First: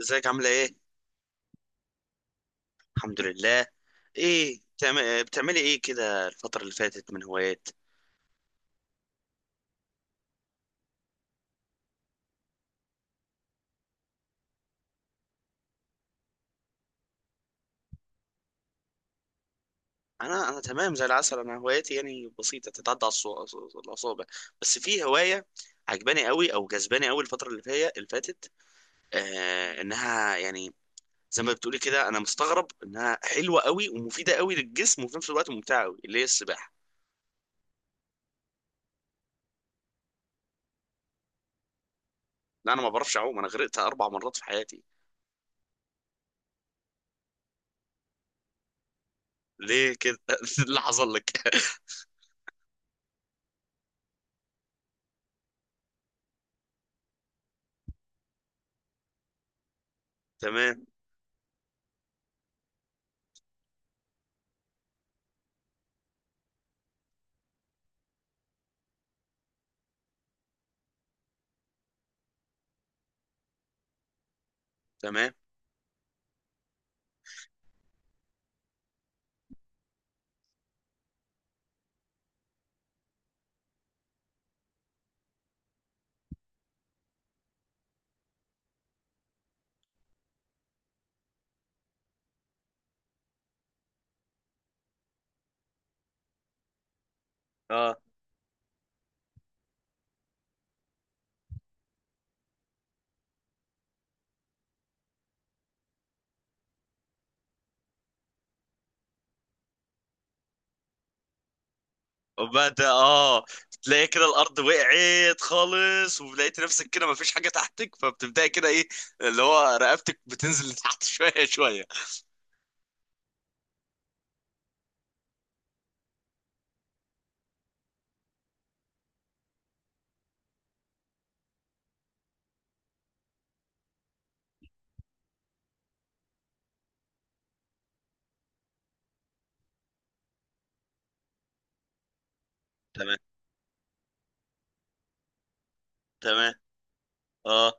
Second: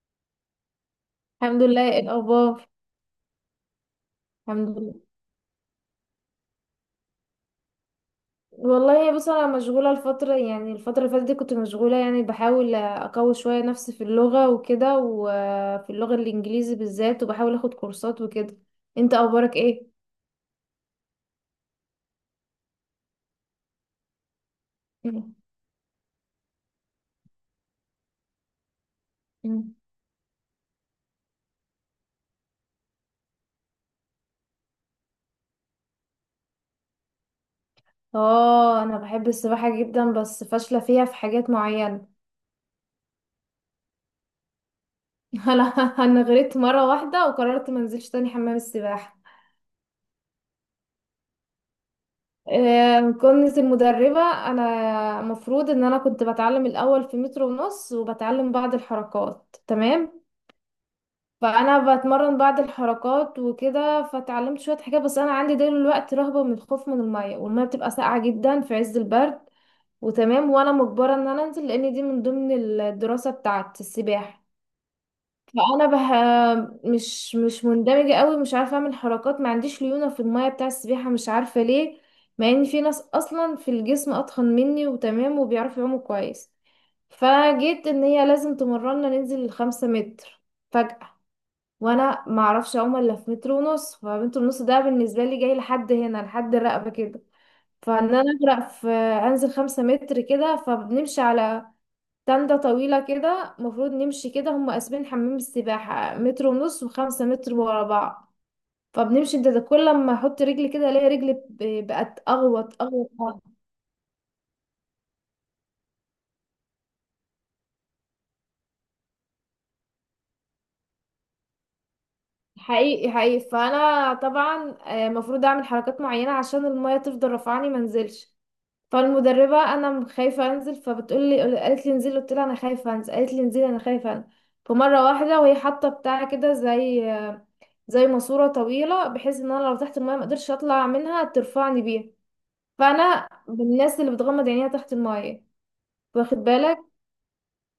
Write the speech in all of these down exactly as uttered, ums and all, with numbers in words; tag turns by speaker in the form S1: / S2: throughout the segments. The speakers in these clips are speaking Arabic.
S1: ازيك؟ عاملة ايه؟
S2: الحمد لله. ايه الاخبار؟
S1: الحمد لله. ايه
S2: الحمد لله.
S1: بتعمل... بتعملي ايه كده الفترة اللي فاتت من هوايات؟
S2: والله بص، انا مشغوله الفتره، يعني الفتره اللي فاتت دي كنت مشغوله، يعني بحاول اقوي شويه نفسي في اللغه وكده، وفي اللغه الانجليزي بالذات، وبحاول اخد كورسات وكده. انت؟ اخبارك ايه؟
S1: انا انا تمام زي العسل. انا هواياتي يعني بسيطة، تتعدى على الصو- الاصابع. بس في
S2: مم.
S1: هواية عجباني قوي او جذباني قوي الفترة اللي فيها اللي فاتت.
S2: مم.
S1: آه انها يعني، زي ما بتقولي كده، انا مستغرب انها حلوة قوي ومفيدة قوي للجسم وفي نفس الوقت ممتعة قوي، اللي هي السباحة.
S2: اه، انا بحب السباحه جدا بس فاشله فيها في حاجات معينه.
S1: لا، انا ما بعرفش اعوم، انا غرقت اربع مرات في حياتي.
S2: انا انا غرقت مره واحده وقررت ما انزلش تاني حمام السباحه.
S1: ليه كده؟ اللي حصل لك؟
S2: آه، كنت المدربة. أنا مفروض إن أنا كنت بتعلم الأول في متر ونص، وبتعلم بعض الحركات، تمام.
S1: تمام،
S2: فأنا بتمرن بعض الحركات وكده، فتعلمت شوية حاجات، بس أنا عندي دلوقتي رهبة من الخوف من المية، والمية بتبقى ساقعة جدا في عز البرد. وتمام، وأنا مجبرة إن أنا أنزل لأن دي من ضمن الدراسة بتاعت السباحة.
S1: تمام،
S2: فانا بح... مش مش مندمجه قوي، مش عارفه اعمل حركات، ما عنديش ليونه في الميه بتاع السباحه، مش عارفه ليه. مع ان في ناس اصلا في الجسم اتخن مني وتمام وبيعرفوا يعوموا كويس. فجيت ان هي لازم تمرنا ننزل الخمسة متر فجأة، وانا ما اعرفش اعوم الا في متر ونص. فمتر ونص ده بالنسبه لي جاي لحد هنا، لحد الرقبه كده.
S1: اه.
S2: فان انا اغرق في انزل خمسة متر كده. فبنمشي على تندة طويلة كده، المفروض نمشي كده، هم قاسمين حمام السباحة متر ونص وخمسة متر ورا بعض. فبنمشي، انت ده كل لما احط رجلي كده الاقي رجلي ب- بقت
S1: وبعد
S2: اغوط اغوط أغوط.
S1: اه، تلاقي كده الارض وقعت خالص، ولقيت نفسك كده مفيش حاجه تحتك، فبتبداي كده، ايه اللي هو، رقبتك بتنزل لتحت شويه شويه.
S2: حقيقي حقيقي، فانا طبعا آه، المفروض اعمل حركات معينة عشان المية تفضل رافعاني ما انزلش. فالمدربة، انا م- خايفة انزل، فبتقول لي قالت لي انزلي، قلت لها انا خايفة انزل، قالت لي انزلي، انا خايفة انزل. فمرة واحدة وهي حاطة بتاع كده، زي آه، زي ماسورة طويلة، بحيث ان انا لو تحت المايه ما اقدرش اطلع منها، ترفعني بيها.
S1: تمام،
S2: فانا من الناس اللي بتغمض عينيها تحت المايه، واخد
S1: تمام،
S2: بالك.
S1: اه.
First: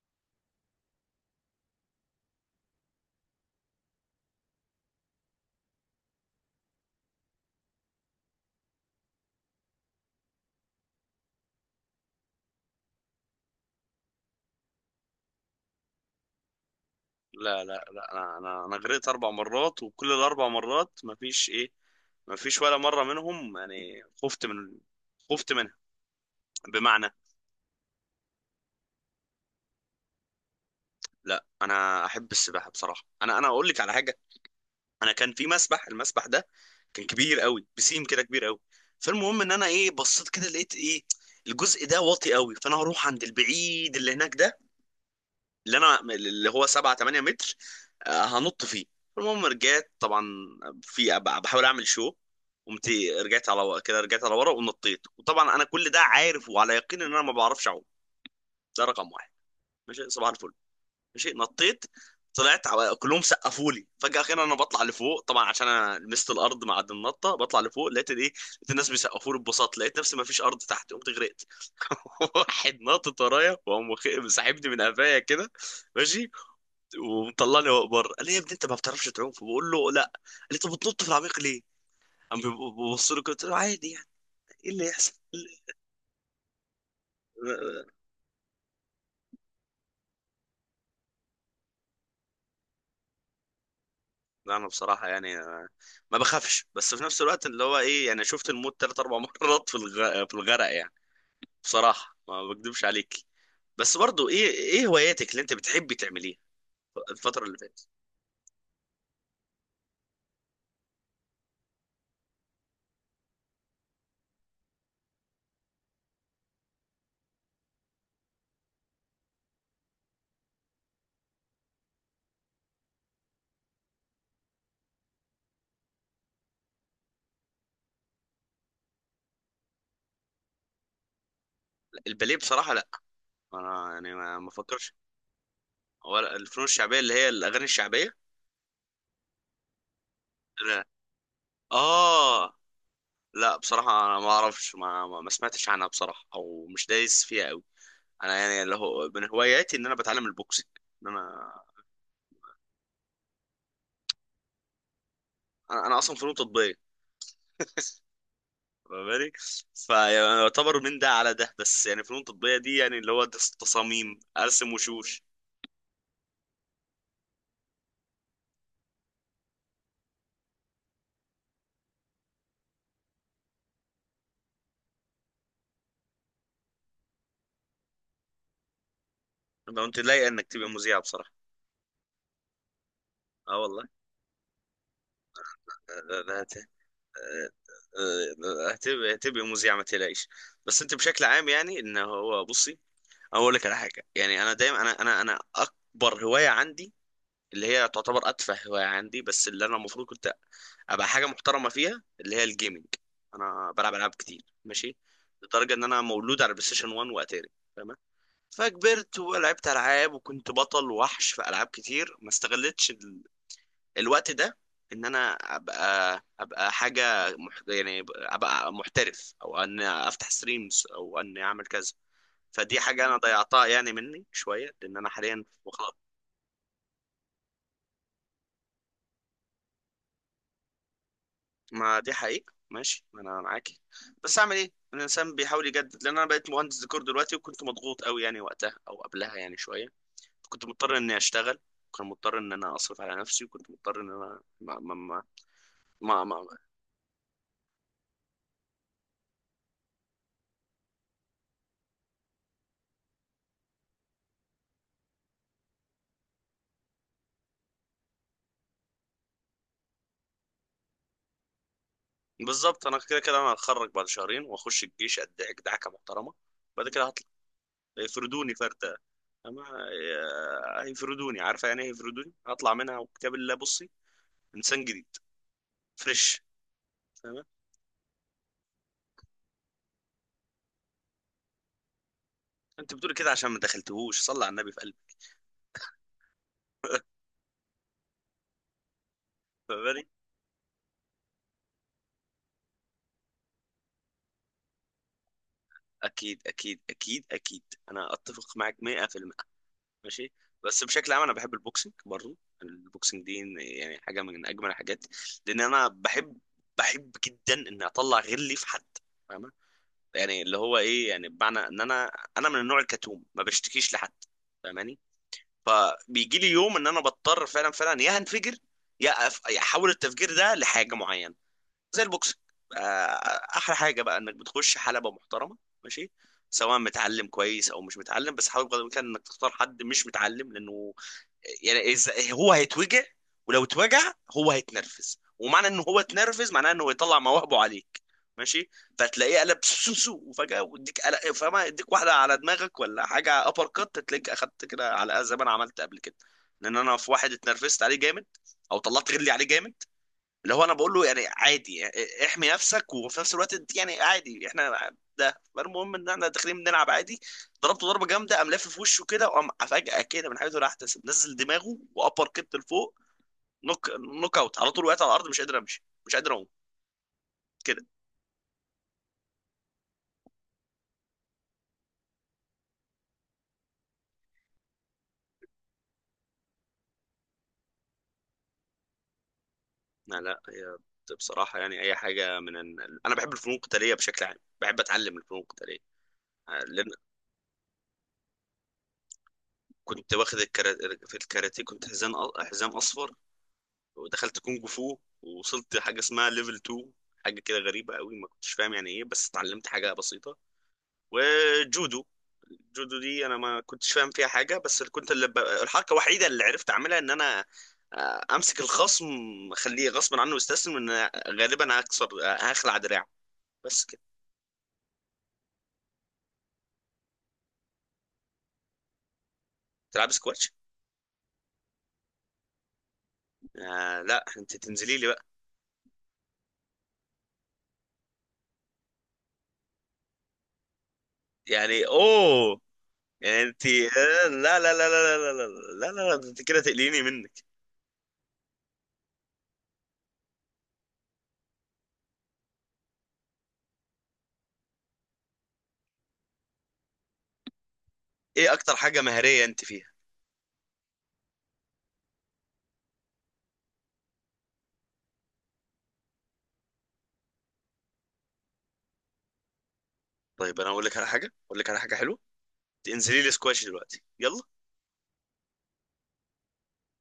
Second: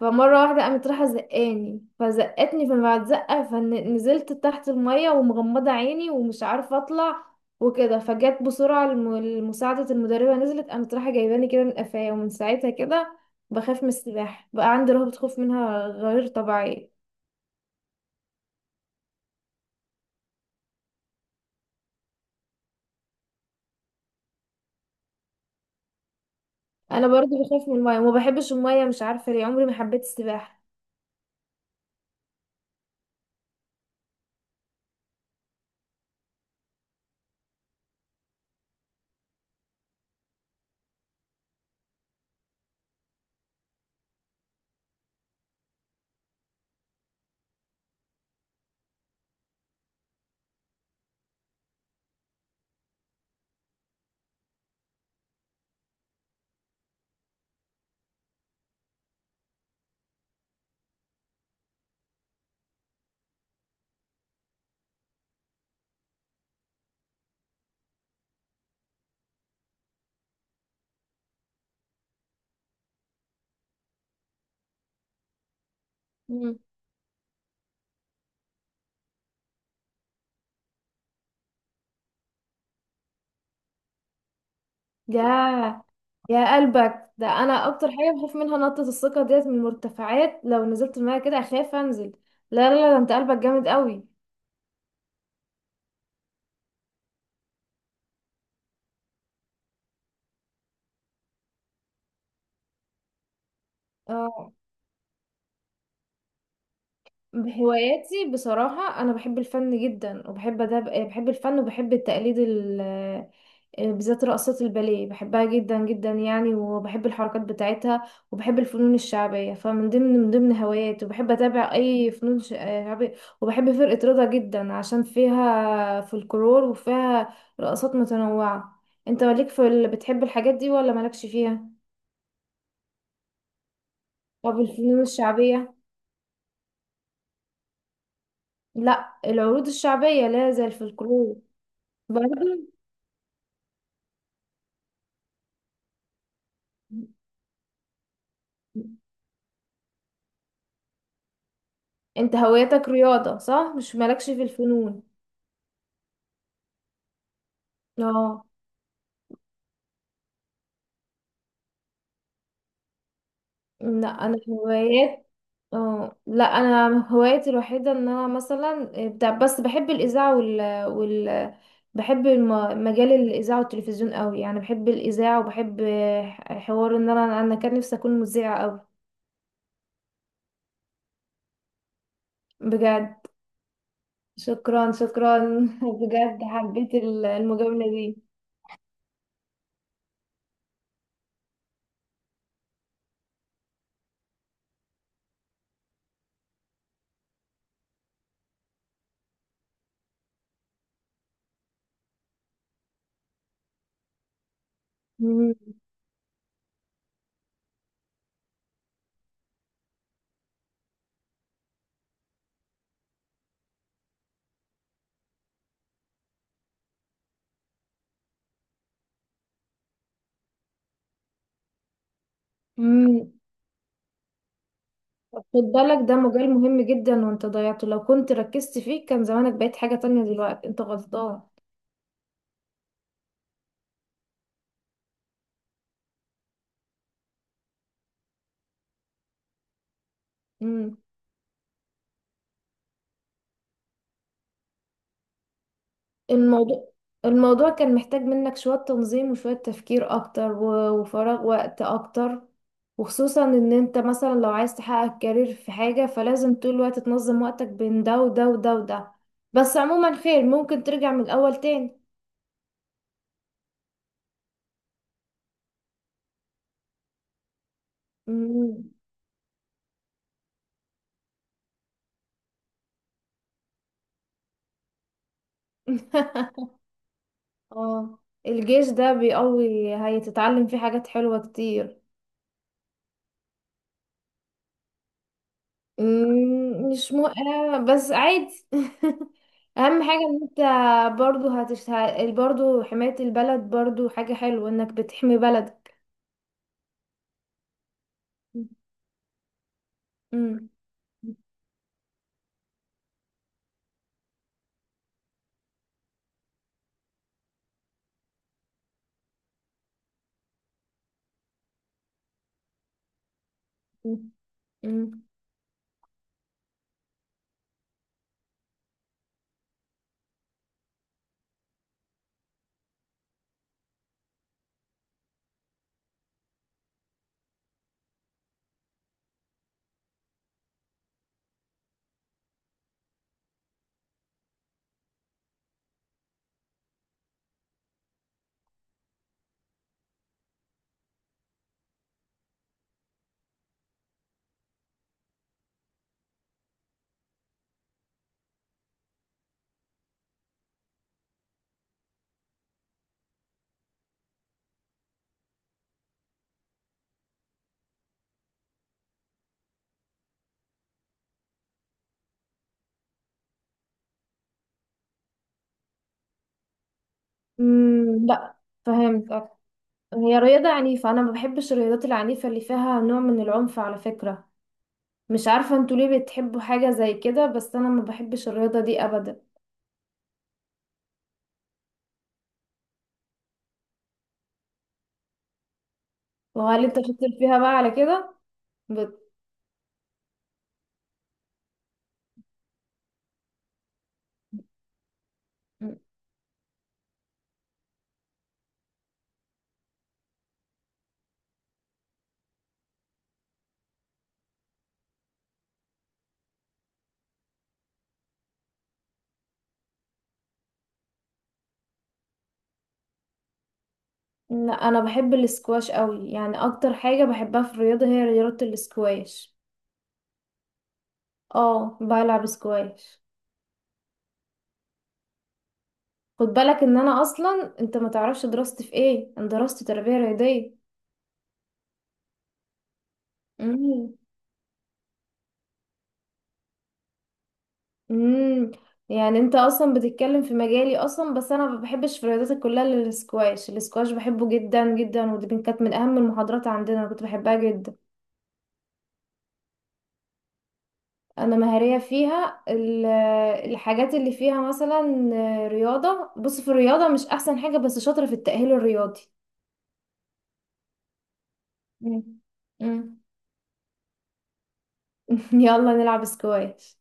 S2: فمرة واحدة قامت رايحة زقاني، فزقتني، فبعد زقة فنزلت تحت المايه ومغمضة عيني ومش عارفة اطلع وكده. فجت بسرعة الم- المساعدة المدربة، نزلت قامت رايحة جايباني كده من قفايا، ومن ساعتها كده بخاف من السباحة، بقى عندي رهبة خوف منها غير طبيعية.
S1: لا لا لا، انا انا انا غرقت اربع مرات، وكل الاربع مرات مفيش ايه، مفيش ولا مره منهم يعني خفت من، خفت منها،
S2: انا
S1: بمعنى.
S2: برضو بخاف من المايه وما بحبش المايه، مش عارفة ليه، عمري ما حبيت السباحة.
S1: لا، انا احب السباحه بصراحه. انا انا اقول لك على حاجه. انا كان في مسبح المسبح ده كان كبير قوي، بسيم كده، كبير قوي. فالمهم ان انا ايه، بصيت كده لقيت ايه، الجزء ده واطي قوي، فانا هروح عند البعيد اللي هناك ده، اللي انا اللي هو سبعة ثمانية متر، آه، هنط فيه. المهم رجعت طبعا، في أب- بحاول اعمل شو قمت، رجعت على ورا- كده رجعت على ورا ونطيت، وطبعا انا كل ده عارف وعلى يقين ان انا ما بعرفش اعوم. ده رقم واحد. ماشي، صباح الفل. ماشي نطيت، طلعت على- كلهم سقفوا لي، فجأة كده انا بطلع لفوق طبعا عشان انا لمست الارض مع النطة، بطلع لفوق لقيت الايه، لقيت الناس بيسقفوا لي ببساطة، لقيت نفسي ما فيش ارض تحت، قمت غرقت. واحد ناطط ورايا وقام واخ- ساحبني من قفايا كده. ماشي، ومطلعني فوق بره، قال لي: يا ابني انت ما بتعرفش تعوم؟ فبقول له: لا. قال لي: طب بتنط في العميق ليه؟ قام بيبص له كده، قلت له: عادي يعني، ايه اللي يحصل؟
S2: يا يا قلبك، ده انا اكتر حاجه بخاف منها نطه الثقه ديت من المرتفعات، لو نزلت الميه كده اخاف انزل. لا لا لا، ده انت قلبك جامد قوي.
S1: لا، انا بصراحه يعني آه، ما بخافش، بس في نفس الوقت اللي هو ايه يعني، شفت الموت ثلاث اربع مرات في الغ... في الغرق يعني. بصراحه ما بكدبش عليك. بس برضو ايه
S2: اه،
S1: ايه هواياتك اللي انت بتحبي تعمليها الفتره اللي فاتت؟
S2: بهواياتي بصراحه انا بحب الفن جدا وبحب ده. بحب الفن وبحب التقليد، آه، بالذات رقصات الباليه، بحبها جدا جدا يعني، وبحب الحركات بتاعتها. وبحب الفنون الشعبيه، فمن ضمن من ضمن هواياتي، وبحب اتابع اي فنون ش- آه، شعبيه. وبحب فرقه رضا جدا عشان فيها فلكلور وفيها رقصات متنوعه. انت مالك في ال... بتحب الحاجات دي ولا مالكش فيها؟
S1: الباليه بصراحه لا، انا يعني ما ما
S2: طب
S1: بفكرش.
S2: الفنون الشعبيه؟
S1: ولا الفنون الشعبيه اللي هي الاغاني الشعبيه؟
S2: لا، العروض الشعبيه، لا، زي
S1: لا.
S2: الفلكلور،
S1: اه،
S2: برضه.
S1: لا بصراحه انا ما اعرفش، ما ما ما سمعتش عنها بصراحه، او مش دايس فيها قوي. انا يعني اللي هو من هواياتي ان انا بتعلم البوكسنج. ان انا،
S2: انت هوايتك رياضه، صح؟ مش مالكش في الفنون.
S1: انا انا اصلا فنون تطبيقيه،
S2: اه،
S1: فاهماني؟ فيعتبر من ده على ده، بس يعني فنون تطبيقية دي يعني اللي هو دس-
S2: لا،
S1: تصاميم،
S2: انا
S1: ارسم وشوش.
S2: هوايات اه لا انا هوايتي الوحيده ان انا مثلا بتاع، بس بحب الاذاعه وال وال بحب الم- مجال الاذاعه والتلفزيون قوي، يعني بحب الاذاعه، وبحب ح- حوار، ان انا انا كان نفسي اكون مذيعه قوي.
S1: لو انت لايق انك تبقى مذيعة بصراحة.
S2: بجد؟
S1: اه والله.
S2: شكرا شكرا.
S1: لا-
S2: بجد
S1: لا هت-
S2: حبيت ال- المجامله دي.
S1: آه، آه، هتبقى هتبقى مذيعة، ما تقلقيش. بس انت بشكل عام يعني ان هو، بصي، أنا اقول لك على حاجة يعني، انا دايما، انا انا انا اكبر هواية عندي، اللي هي تعتبر اتفه هوايه عندي، بس اللي انا المفروض كنت ابقى حاجه محترمه فيها، اللي هي الجيمنج. انا بلعب العاب كتير، ماشي؟
S2: مم.
S1: لدرجه ان انا مولود على بلاي ستيشن واحد واتاري. تمام، فكبرت ولعبت العاب وكنت بطل وحش في العاب كتير، ما استغلتش ال... الوقت ده ان انا ابقى ابقى حاجه مح... يعني ابقى محترف، او ان افتح ستريمز، او ان اعمل كذا. فدي حاجه انا
S2: مم.
S1: ضيعتها يعني مني شويه، لان انا حاليا،
S2: خد بالك، ده مجال مهم جدا وانت ضيعته، لو كنت ركزت فيه كان زمانك بقيت حاجه تانية دلوقتي، انت غلطان.
S1: ما دي حقيقة، ماشي، ما انا معاكي. بس اعمل ايه، الانسان بيحاول يجدد، لان انا بقيت مهندس ديكور دلوقتي، وكنت مضغوط قوي يعني وقتها او قبلها يعني شوية، كنت مضطر
S2: مم.
S1: اني اشتغل، كنت مضطر ان انا اصرف على نفسي، وكنت مضطر ان انا ما ما ما, ما, ما.
S2: الموضوع الموضوع كان محتاج منك شوية تنظيم وشوية تفكير أكتر، و- وفراغ وقت أكتر، وخصوصا إن أنت مثلا لو عايز تحقق كارير في حاجة فلازم طول الوقت تنظم وقتك بين ده وده وده وده. بس عموما خير، ممكن ترجع من الأول تاني.
S1: بالظبط، انا كده كده انا هتخرج بعد شهرين واخش الجيش، ادعك دعكة محترمة، بعد كده هطلع يفردوني
S2: مم.
S1: فردة، أما آه، هيفردوني، عارفة يعني إيه هيفردوني؟ هطلع منها وكتاب الله، بصي، إنسان جديد، فريش، فاهمة؟
S2: اه، الجيش ده بيقوي، هيتتعلم فيه حاجات حلوة كتير.
S1: انت بتقولي كده عشان ما دخلتهوش، صلى على النبي في قلبي.
S2: مم، مش مو... آه، بس عادي. اهم
S1: فاهماني؟
S2: حاجة ان انت برضو هتشت... برضو حماية البلد، برضو حاجة حلوة انك بتحمي بلدك.
S1: اكيد، اكيد، اكيد، اكيد، انا اتفق معاك مية في المية. ماشي،
S2: مم.
S1: بس بشكل عام انا بحب البوكسنج برضه. البوكسنج دي يعني حاجه من اجمل الحاجات، لان انا بحب بحب جدا ان اطلع غلي في حد، فاهمه؟ يعني اللي هو ايه يعني، بمعنى ان انا انا من النوع الكتوم، ما بشتكيش لحد،
S2: مم.
S1: فاهماني؟
S2: مم.
S1: فبيجي لي يوم ان انا بضطر فعلا فعلا يا هنفجر، يا أف... يا احول التفجير ده لحاجه معينه، زي البوكسنج. آه، احلى حاجه بقى انك بتخش حلبه محترمه، ماشي، سواء متعلم كويس او مش متعلم، بس حاول بقدر الامكان انك تختار حد مش متعلم، لانه يعني إذا هو هيتوجع، ولو اتوجع هو هيتنرفز، ومعنى ان هو اتنرفز معناه انه يطلع مواهبه عليك. ماشي، فتلاقيه قلب سوسو، وفجاه ويديك قلق، فما يديك واحده على دماغك ولا حاجه ابر كات، تلاقيك اخدت كده، على زي ما انا عملت قبل كده. لان انا في واحد اتنرفزت عليه جامد، او طلعت غلي عليه جامد، اللي هو انا بقول له يعني عادي يعني، احمي نفسك وفي نفس الوقت انت يعني عادي، احنا ده المهم ان احنا داخلين بنلعب عادي. ضربته ضربه جامده، قام لافف في وشه كده، وقام فجاه كده من حيث لا يحتسب نزل دماغه، وابر كت لفوق، نوك نوك اوت على طول. وقعت على الارض، مش قادر امشي، مش قادر اقوم كده.
S2: مم. لا، فهمت أكتر. هي رياضة عنيفة، انا ما بحبش الرياضات العنيفة اللي فيها نوع من العنف، على فكرة. مش عارفة انتوا ليه بتحبوا حاجة زي كده، بس انا ما بحبش الرياضة دي ابدا.
S1: لا لا، هي بصراحه يعني، اي حاجه من ال... انا بحب الفنون القتاليه بشكل عام، بحب اتعلم الفنون القتاليه،
S2: وهل
S1: لان
S2: انت شاطر فيها بقى على كده؟
S1: كنت واخد الكرا... في الكاراتيه كنت حزام، حزام اصفر، ودخلت كونج فو ووصلت حاجه
S2: بت...
S1: اسمها ليفل اتنين، حاجه كده غريبه قوي ما كنتش فاهم يعني ايه، بس اتعلمت حاجه بسيطه. وجودو، الجودو دي انا ما كنتش فاهم فيها حاجه، بس اللي كنت اللي ب... الحركه الوحيده اللي عرفت اعملها ان انا آه، امسك الخصم، اخليه غصب عنه يستسلم، ان غالبا هكسر هخلع دراعه، بس كده.
S2: لا انا بحب الاسكواش قوي، يعني اكتر حاجه بحبها في الرياضه هي رياضه الاسكواش.
S1: تلعب سكواتش؟
S2: اه، بلعب اسكواش.
S1: آه، لا انت تنزلي لي بقى.
S2: خد بالك ان انا اصلا، انت ما تعرفش دراستي في ايه، انا دراستي تربيه رياضيه.
S1: يعني اوه، يعني انت
S2: امم
S1: آه، لا لا لا لا لا لا لا لا لا لا، انت كده تقليني منك.
S2: امم يعني انت اصلا بتتكلم في مجالي اصلا، بس انا ما بحبش في الرياضات كلها الا الاسكواش. الاسكواش بحبه جدا جدا، ودي كانت من اهم المحاضرات عندنا، انا كنت بحبها جدا.
S1: ايه اكتر حاجه مهاريه انت فيها؟
S2: انا مهارية فيها ال- الحاجات اللي فيها مثلا رياضة، بص، في الرياضة مش احسن حاجة، بس شاطرة في التأهيل الرياضي.
S1: طيب انا اقول لك على حاجه، اقول لك على حاجه حلوه،
S2: مم. مم.
S1: انزلي لي سكواش دلوقتي، يلا.
S2: يلا نلعب سكواش.